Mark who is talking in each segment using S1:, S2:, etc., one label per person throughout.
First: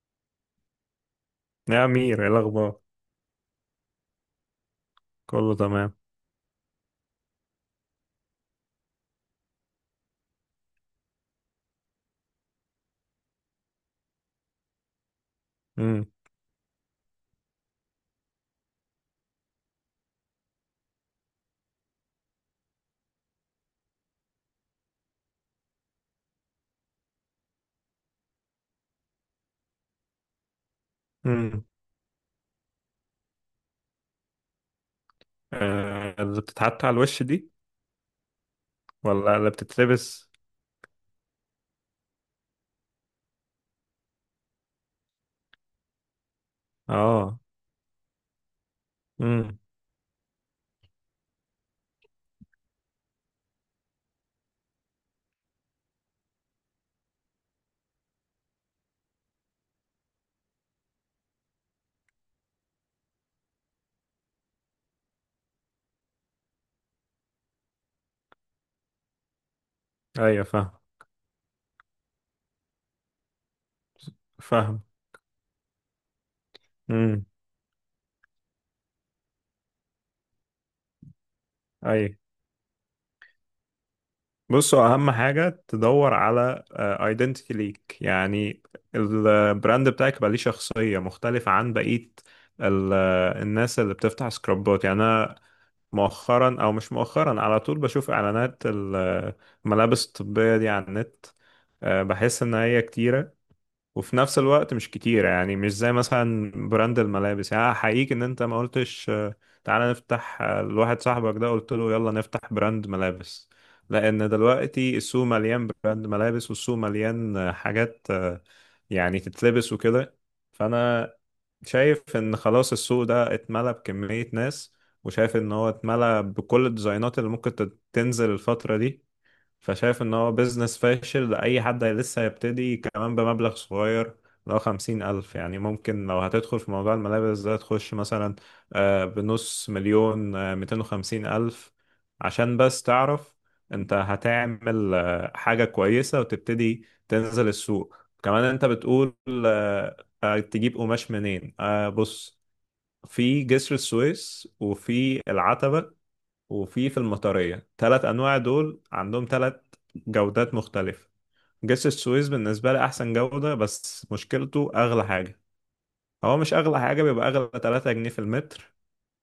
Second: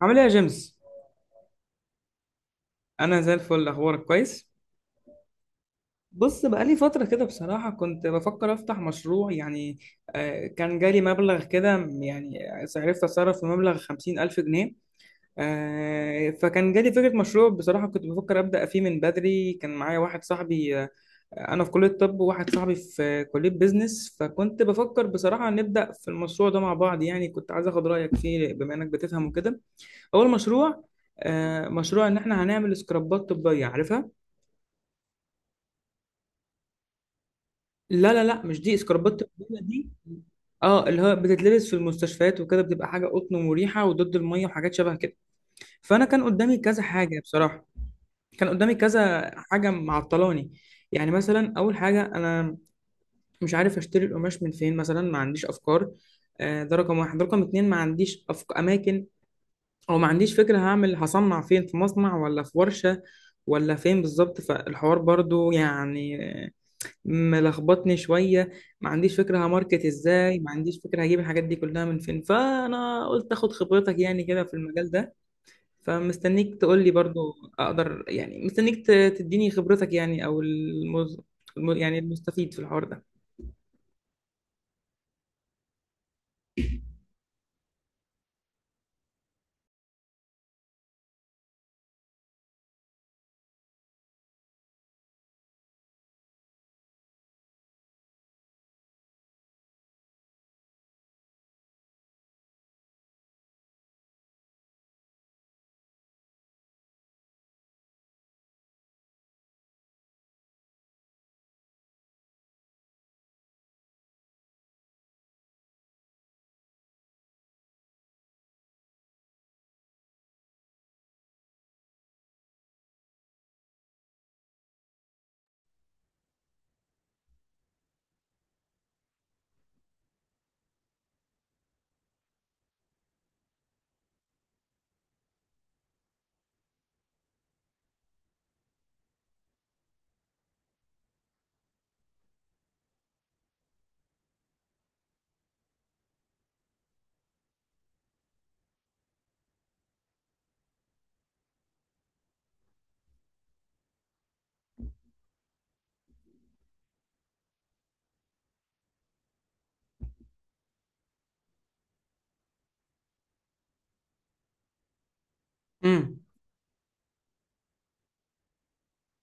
S1: عامل ايه يا جيمس؟
S2: يا أمير، إيه الأخبار؟
S1: انا زي الفل، اخبارك كويس؟
S2: كله تمام.
S1: بص، بقالي فتره كده بصراحه كنت بفكر افتح مشروع، يعني كان جالي مبلغ كده، يعني عرفت اتصرف في مبلغ 50,000 جنيه.
S2: امم.
S1: فكان جالي فكره مشروع. بصراحه كنت بفكر ابدا فيه من بدري. كان معايا واحد صاحبي، انا في كليه طب وواحد صاحبي في كليه بيزنس، فكنت بفكر بصراحه نبدا في المشروع ده مع بعض، يعني كنت عايز اخد رايك فيه بما انك بتفهم وكده. اول مشروع.
S2: امم.
S1: مشروع ان احنا هنعمل سكرابات طبيه، عارفها؟
S2: آه، اللي بتتحط على الوش دي؟
S1: لا لا لا، مش دي. اسكربات
S2: ولا اللي
S1: البدله دي،
S2: بتتلبس؟
S1: اه اللي هو بتتلبس في المستشفيات وكده، بتبقى حاجه قطن ومريحه وضد الميه وحاجات شبه كده. فانا كان قدامي كذا حاجه
S2: اه.
S1: بصراحه. كان قدامي كذا
S2: امم.
S1: حاجه معطلاني. يعني مثلا، اول حاجه، انا مش عارف اشتري القماش من فين مثلا، ما عنديش افكار. ده رقم واحد. ده رقم اتنين، ما عنديش اماكن. او ما عنديش فكره هعمل هصنع فين، في مصنع ولا في ورشه ولا فين بالظبط. فالحوار برضو يعني ملخبطني شوية. ما عنديش فكرة هماركت ازاي،
S2: أيوة،
S1: ما
S2: فاهم
S1: عنديش فكرة هجيب الحاجات دي كلها من فين. فأنا قلت اخد خبرتك يعني كده في
S2: فاهم.
S1: المجال ده. فمستنيك تقول لي برضو.
S2: امم.
S1: اقدر يعني، تديني خبرتك يعني، يعني
S2: أيوة.
S1: المستفيد في الحوار ده.
S2: بصوا، أهم حاجة تدور على ايدنتيتي ليك يعني. البراند بتاعك يبقى ليه شخصية مختلفة عن بقية ال- الناس اللي بتفتح سكرابات. يعني أنا مؤخرا، أو مش مؤخرا، على طول بشوف إعلانات الملابس الطبية دي على النت. بحس ان هي كتيرة، وفي نفس الوقت مش كتيرة. يعني مش زي مثلا براند الملابس. يعني احييك ان انت ما قلتش تعالى نفتح، لواحد صاحبك ده قلت له يلا نفتح براند ملابس، لان دلوقتي السوق مليان براند ملابس، والسوق مليان حاجات يعني تتلبس وكده. فانا شايف ان خلاص السوق ده اتملى بكمية ناس، وشايف ان هو اتملى بكل الديزاينات اللي ممكن تنزل الفترة دي. فشايف ان هو بيزنس فاشل لأي حد لسه هيبتدي، كمان بمبلغ صغير. لو 50,000 يعني، ممكن لو هتدخل في موضوع الملابس ده تخش مثلا بنص مليون، 250,000، عشان بس تعرف انت هتعمل حاجة كويسة وتبتدي تنزل السوق. كمان انت بتقول آه، تجيب قماش منين. بص، في جسر السويس، وفي العتبة، وفي المطرية. تلات أنواع، دول عندهم تلات جودات مختلفة. جسر السويس بالنسبة لي أحسن جودة، بس مشكلته أغلى حاجة.
S1: امم.
S2: هو مش أغلى حاجة، بيبقى أغلى تلاتة جنيه في المتر،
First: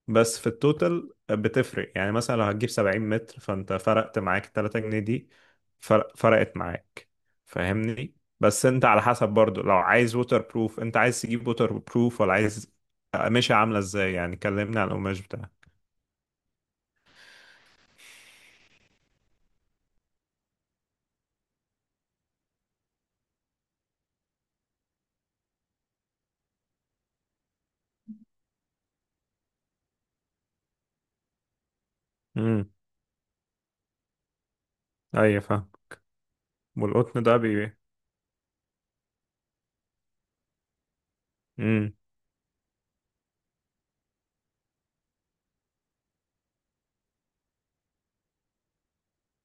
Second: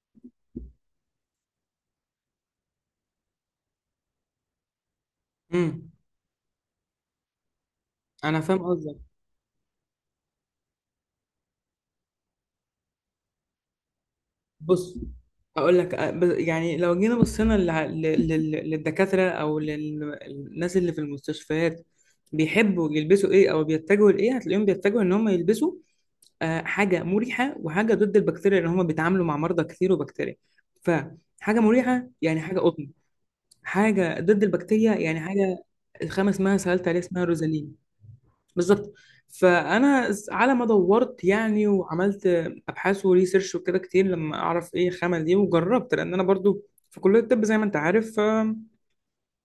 S2: بس في التوتال بتفرق. يعني مثلا لو هتجيب 70 متر، فأنت فرقت معاك التلاتة جنيه دي،
S1: امم.
S2: فرقت معاك. فاهمني؟
S1: انا فاهم
S2: بس أنت
S1: قصدك.
S2: على حسب برضو، لو عايز ووتر بروف، أنت عايز تجيب ووتر بروف ولا عايز قماشة عاملة إزاي؟ يعني كلمني عن
S1: بص،
S2: القماش بتاعها.
S1: هقول لك يعني لو جينا بصينا للدكاترة او للناس اللي في المستشفيات، بيحبوا يلبسوا ايه او بيتجهوا لايه؟ هتلاقيهم بيتجهوا ان هم يلبسوا حاجه مريحه وحاجه ضد البكتيريا، اللي هم بيتعاملوا مع مرضى كتير وبكتيريا. فحاجه مريحه يعني حاجه
S2: امم.
S1: قطن. حاجه ضد البكتيريا يعني
S2: أيوة،
S1: حاجه،
S2: فاهم.
S1: الخامه اسمها، سالت عليها، اسمها
S2: والقطن ده.
S1: روزالين. بالظبط. على ما دورت يعني،
S2: امم.
S1: وعملت ابحاث وريسيرش وكده كتير لما اعرف ايه الخامه دي، وجربت لان انا برضو في كليه الطب زي ما انت عارف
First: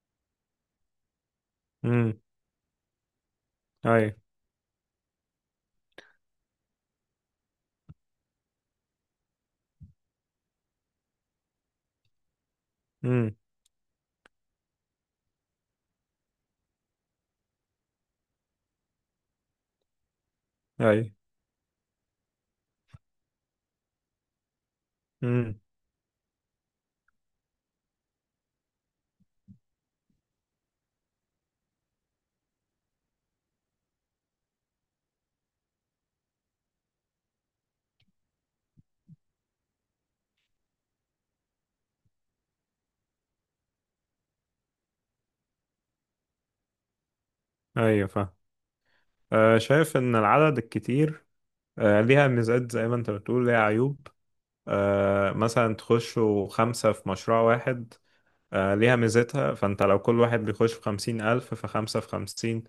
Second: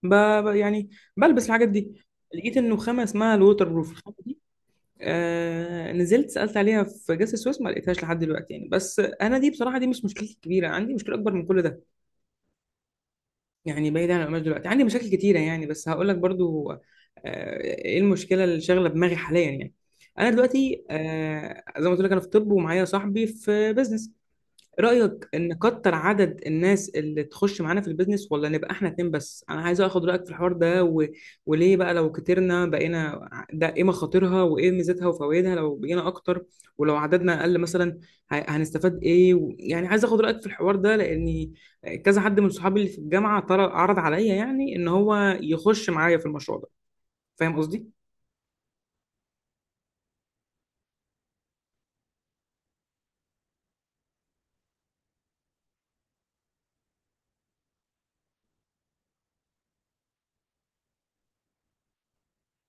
S1: ب يعني بلبس الحاجات دي.
S2: امم.
S1: لقيت انه خامه اسمها الووتر بروف.
S2: اي.
S1: آه، نزلت سألت عليها في جسر السويس، ما لقيتهاش لحد دلوقتي يعني. بس انا دي بصراحة، دي مش مشكلتي الكبيرة. عندي مشكلة اكبر من كل ده.
S2: امم.
S1: يعني بعيد عن القماش دلوقتي، عندي مشاكل كتيرة يعني. بس هقول لك برضو، آه، ايه المشكلة اللي شاغلة دماغي حاليا يعني. انا دلوقتي،
S2: اي.
S1: آه، زي ما قلت لك، انا في طب ومعايا صاحبي في بزنس. رأيك
S2: امم.
S1: نكتر عدد الناس اللي تخش معانا في البيزنس، ولا نبقى احنا اتنين بس؟ انا عايز اخد رأيك في الحوار ده، وليه بقى لو كترنا، ده ايه مخاطرها وايه ميزتها وفوائدها لو بقينا اكتر، ولو عددنا اقل مثلا. هنستفاد ايه يعني عايز اخد رأيك في الحوار ده، لاني كذا حد من صحابي اللي في الجامعة عرض عليا يعني ان هو يخش معايا في المشروع ده. فاهم قصدي؟
S2: ايوه، فاهم. آه، شايف ان العدد الكتير ليها ميزات، زي ما انت بتقول ليها عيوب. مثلا تخشوا خمسة في مشروع واحد، ليها ميزتها. فانت لو كل واحد بيخش بخمسين ألف، فخمسة في خمسين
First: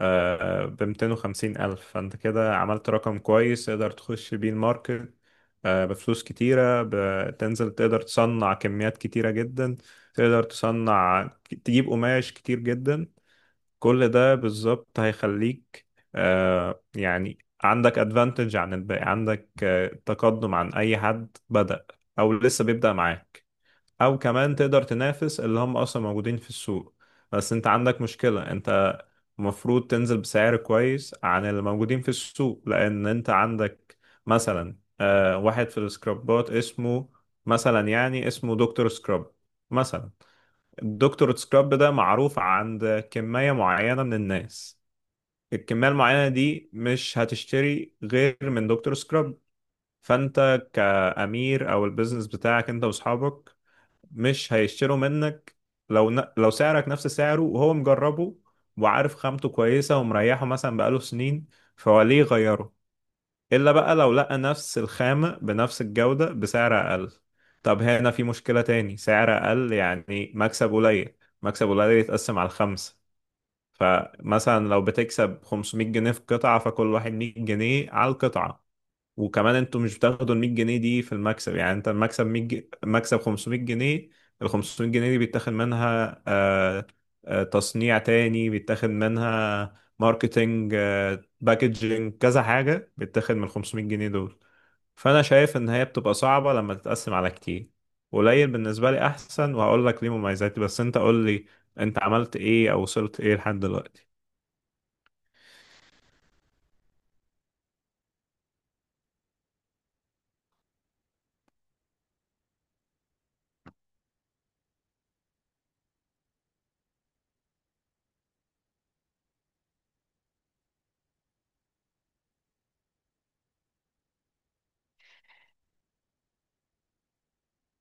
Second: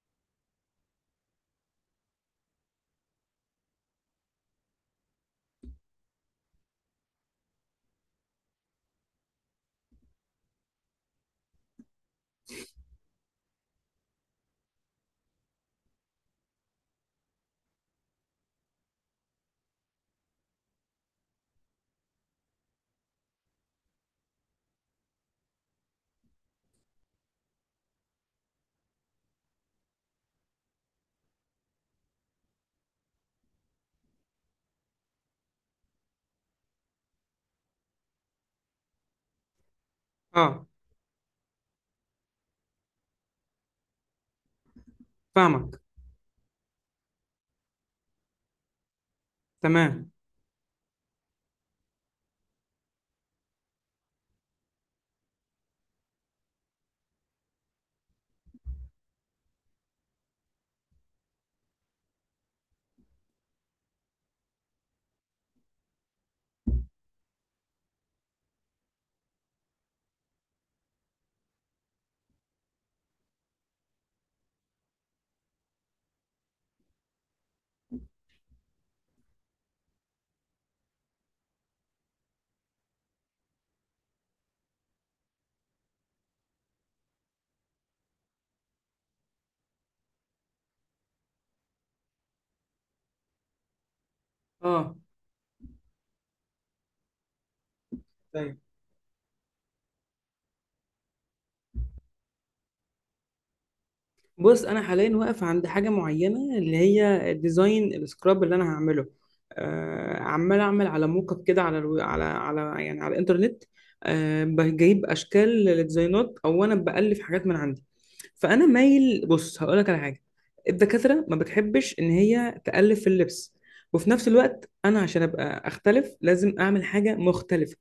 S2: ب250,000، فانت كده عملت رقم كويس تقدر تخش بيه الماركت بفلوس كتيرة. بتنزل تقدر تصنع كميات كتيرة جدا، تقدر تصنع، تجيب قماش كتير جدا. كل ده بالظبط هيخليك يعني عندك ادفانتج عن الباقي، عندك تقدم عن أي حد بدأ أو لسه بيبدأ معاك. او كمان تقدر تنافس اللي هم اصلا موجودين في السوق. بس انت عندك مشكلة، انت المفروض تنزل بسعر كويس عن اللي موجودين في السوق، لان انت عندك مثلا واحد في السكرابات اسمه مثلا، يعني اسمه دكتور سكراب مثلا.
S1: اه،
S2: الدكتور سكراب ده معروف عند كمية معينة من الناس.
S1: فاهمك.
S2: الكمية المعينة دي مش هتشتري غير من دكتور سكراب.
S1: تمام.
S2: فانت كأمير، او البيزنس بتاعك انت واصحابك، مش هيشتروا منك. لو سعرك نفس سعره، وهو مجربه وعارف خامته كويسة ومريحه مثلا بقاله سنين، فهو ليه يغيره؟ إلا بقى لو لقى نفس الخامة بنفس الجودة بسعر أقل. طب هنا في مشكلة تاني، سعر أقل يعني مكسب قليل، مكسب قليل يتقسم على الخمسة. فمثلا لو بتكسب 500 جنيه في قطعة، فكل واحد 100 جنيه على القطعة. وكمان انتوا مش بتاخدوا ال 100 جنيه دي في المكسب، يعني انت المكسب 100 جنيه، مكسب 500 جنيه. ال 500 جنيه دي بيتاخد منها تصنيع، تاني بيتاخد منها ماركتينج، باكجينج، كذا حاجة بيتاخد من ال 500 جنيه دول.
S1: اه،
S2: فأنا شايف إن هي بتبقى صعبة لما تتقسم على كتير. قليل بالنسبة لي أحسن، وهقول لك ليه مميزاتي. بس أنت قول لي، أنت عملت إيه أو وصلت إيه لحد دلوقتي؟
S1: بص، انا حاليا واقف عند حاجه معينه، اللي هي ديزاين السكراب اللي انا هعمله. آه، عمال اعمل على موك اب كده على يعني على الانترنت. آه، جايب اشكال للديزاينات، او انا بألف حاجات من عندي. فانا مايل، بص هقول لك على حاجه. الدكاتره ما بتحبش ان هي تالف في اللبس، وفي نفس الوقت انا عشان ابقى اختلف لازم اعمل حاجه مختلفه.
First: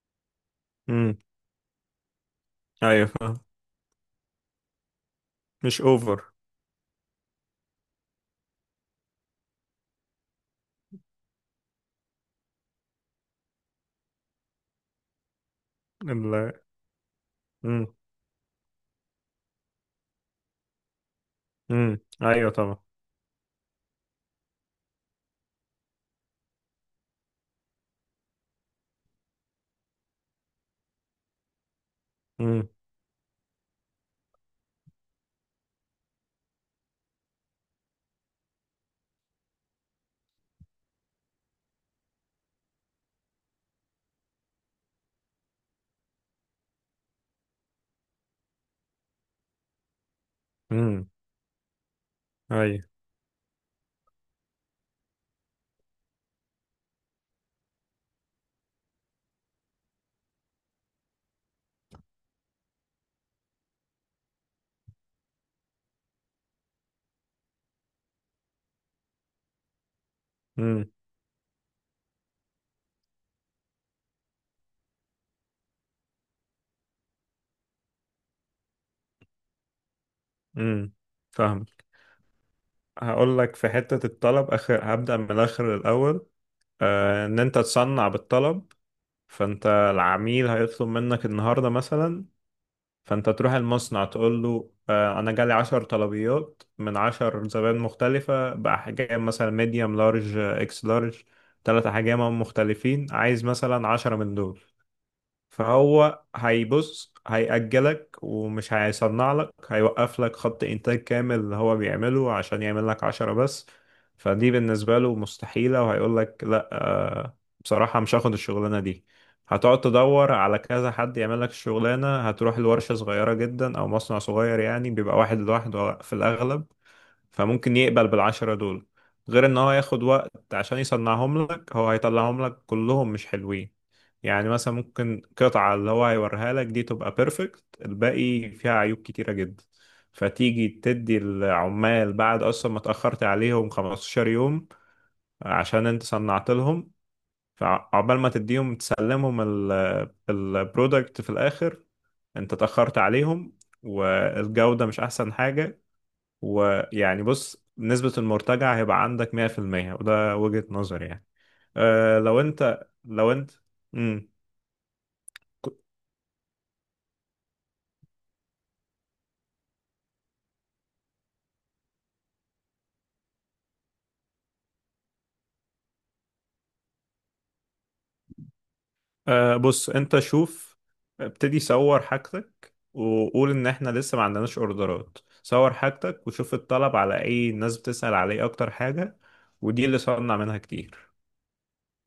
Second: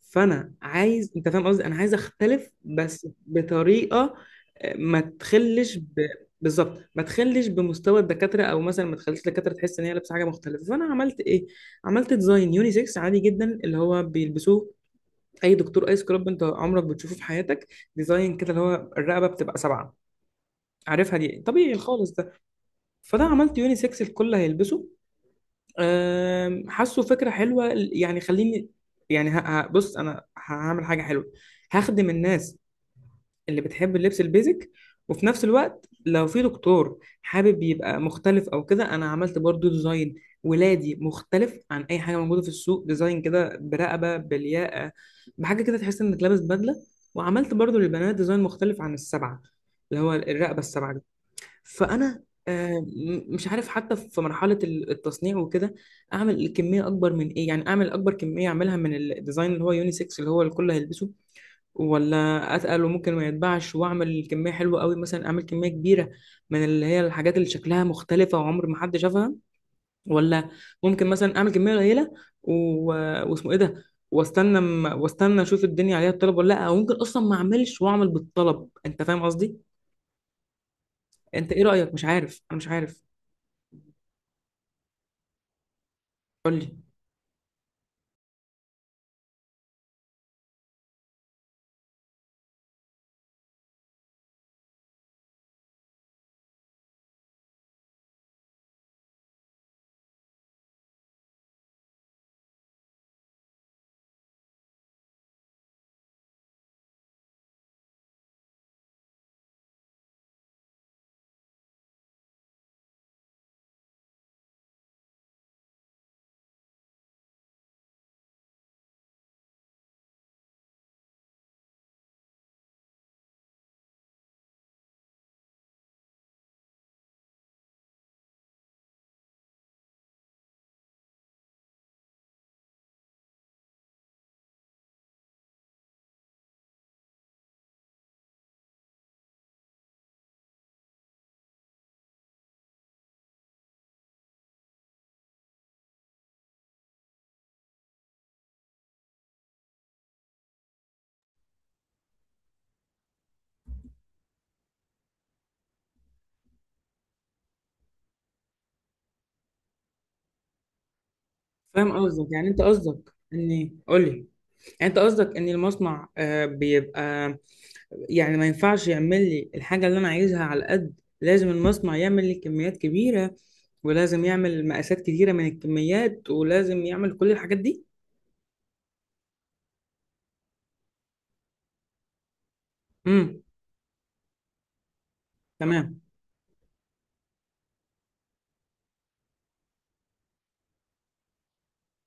S1: فانا عايز،
S2: امم.
S1: انت فاهم قصدي، انا عايز اختلف
S2: أيوه،
S1: بس
S2: فاهم.
S1: بطريقه آه، ما تخلش
S2: مش
S1: ب...
S2: أوفر.
S1: بالظبط. ما تخلش بمستوى الدكاتره، او مثلا ما تخليش الدكاتره تحس ان هي لابسه حاجه مختلفه. فانا عملت ايه؟ عملت ديزاين يونيسكس عادي جدا، اللي هو بيلبسوه اي دكتور، اي سكراب انت
S2: ال
S1: عمرك بتشوفه في حياتك.
S2: امم.
S1: ديزاين كده اللي هو الرقبه بتبقى سبعه، عارفها دي؟ طبيعي
S2: امم.
S1: خالص ده.
S2: أيوه، طبعا.
S1: فانا عملت يونيسكس، الكل هيلبسه. حاسه فكره حلوه يعني. خليني يعني، بص، انا هعمل حاجه حلوه، هخدم الناس
S2: امم.
S1: اللي بتحب اللبس البيزك. وفي نفس الوقت لو في دكتور حابب يبقى مختلف او كده، انا عملت برضو ديزاين ولادي مختلف عن اي حاجه موجوده في السوق. ديزاين كده برقبه بالياقه، بحاجه كده تحس انك لابس بدله. وعملت برضو للبنات ديزاين مختلف عن السبعه، اللي هو الرقبه السبعه.
S2: امم.
S1: فانا
S2: ايوه.
S1: مش عارف حتى في مرحله التصنيع وكده اعمل كميه اكبر من ايه. يعني اعمل اكبر كميه اعملها من الديزاين اللي هو يونيسكس اللي هو الكل هيلبسه، ولا اتقل وممكن ما يتباعش، واعمل كميه حلوه قوي مثلا، اعمل كميه كبيره من اللي هي الحاجات اللي شكلها مختلفه وعمر ما حد شافها، ولا
S2: امم.
S1: ممكن مثلا اعمل كميه قليله و... واسمه ايه ده، واستنى اشوف الدنيا عليها الطلب ولا لا. او ممكن اصلا ما اعملش واعمل بالطلب. انت فاهم قصدي؟
S2: امم.
S1: انت ايه
S2: فاهم.
S1: رايك؟ مش عارف، انا مش عارف.
S2: هقول لك في حتة الطلب اخر، هبدأ من الاخر الاول.
S1: قول لي.
S2: آه، ان انت تصنع بالطلب. فانت العميل هيطلب منك النهاردة مثلا، فانت تروح المصنع تقول له آه، انا جالي عشر طلبيات من عشر زبائن مختلفة، بأحجام مثلا ميديوم لارج اكس لارج، تلات احجام مختلفين، عايز مثلا عشرة من دول. فهو هيبص هيأجلك، ومش هيصنع لك، هيوقف لك خط إنتاج كامل اللي هو بيعمله عشان يعمل لك عشرة بس. فدي بالنسبة له مستحيلة، وهيقول لك لا بصراحة مش هاخد الشغلانة دي. هتقعد تدور على كذا حد يعمل لك الشغلانة، هتروح لورشة صغيرة جدا أو مصنع صغير، يعني بيبقى واحد لوحده في الأغلب. فممكن يقبل بالعشرة دول، غير ان هو ياخد وقت عشان يصنعهم لك. هو هيطلعهم لك كلهم مش حلوين، يعني مثلا ممكن قطعة اللي هو هيوريها لك دي تبقى بيرفكت، الباقي فيها عيوب كتيرة جدا. فتيجي تدي العمال بعد اصلا ما اتأخرت عليهم 15 يوم عشان انت صنعت لهم. فعقبال ما تديهم تسلمهم البرودكت في الاخر، انت اتأخرت عليهم، والجودة مش احسن حاجة. ويعني بص، نسبة المرتجع هيبقى عندك 100%، وده وجهة نظري يعني.
S1: فاهم
S2: أه
S1: قصدك.
S2: لو
S1: يعني انت
S2: انت
S1: قصدك
S2: لو انت
S1: اني قول لي،
S2: مم.
S1: يعني انت قصدك ان
S2: ك-
S1: المصنع بيبقى يعني ما ينفعش يعمل لي الحاجه اللي انا عايزها على قد، لازم المصنع يعمل لي كميات كبيره، ولازم يعمل مقاسات كتيره من الكميات، ولازم يعمل كل الحاجات دي.
S2: أه بص انت شوف، ابتدي صور حاجتك،
S1: امم.
S2: وقول ان احنا لسه ما عندناش اوردرات. صور
S1: تمام.
S2: حاجتك وشوف الطلب، على اي الناس بتسأل عليه اكتر حاجة، ودي اللي صنع منها كتير.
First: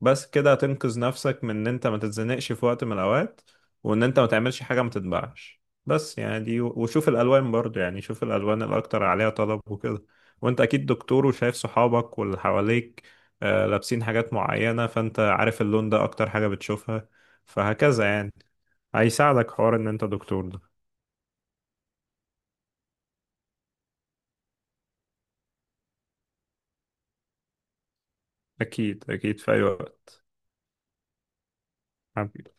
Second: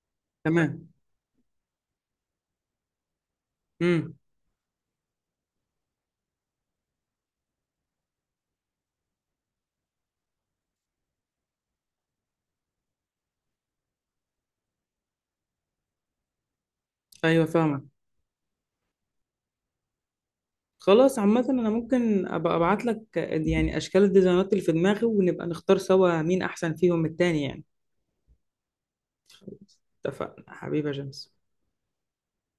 S2: بس كده
S1: تمام.
S2: هتنقذ نفسك من ان انت ما تتزنقش في وقت من الاوقات، وان
S1: امم.
S2: انت ما تعملش حاجة ما تتباعش. بس يعني دي. وشوف الالوان برضو، يعني شوف الالوان الاكتر عليها طلب وكده. وانت اكيد دكتور، وشايف صحابك واللي حواليك لابسين حاجات معينة. فانت عارف اللون ده اكتر حاجة بتشوفها،
S1: ايوه، فاهمك.
S2: فهكذا يعني، هيساعدك حوار ان انت دكتور ده.
S1: خلاص، عامه انا ممكن ابقى ابعت لك يعني اشكال الديزاينات اللي في دماغي، ونبقى نختار سوا مين احسن فيهم التاني يعني.
S2: اكيد اكيد، في اي
S1: خلاص،
S2: وقت.
S1: اتفقنا حبيبي يا جيمس.
S2: حبيبي.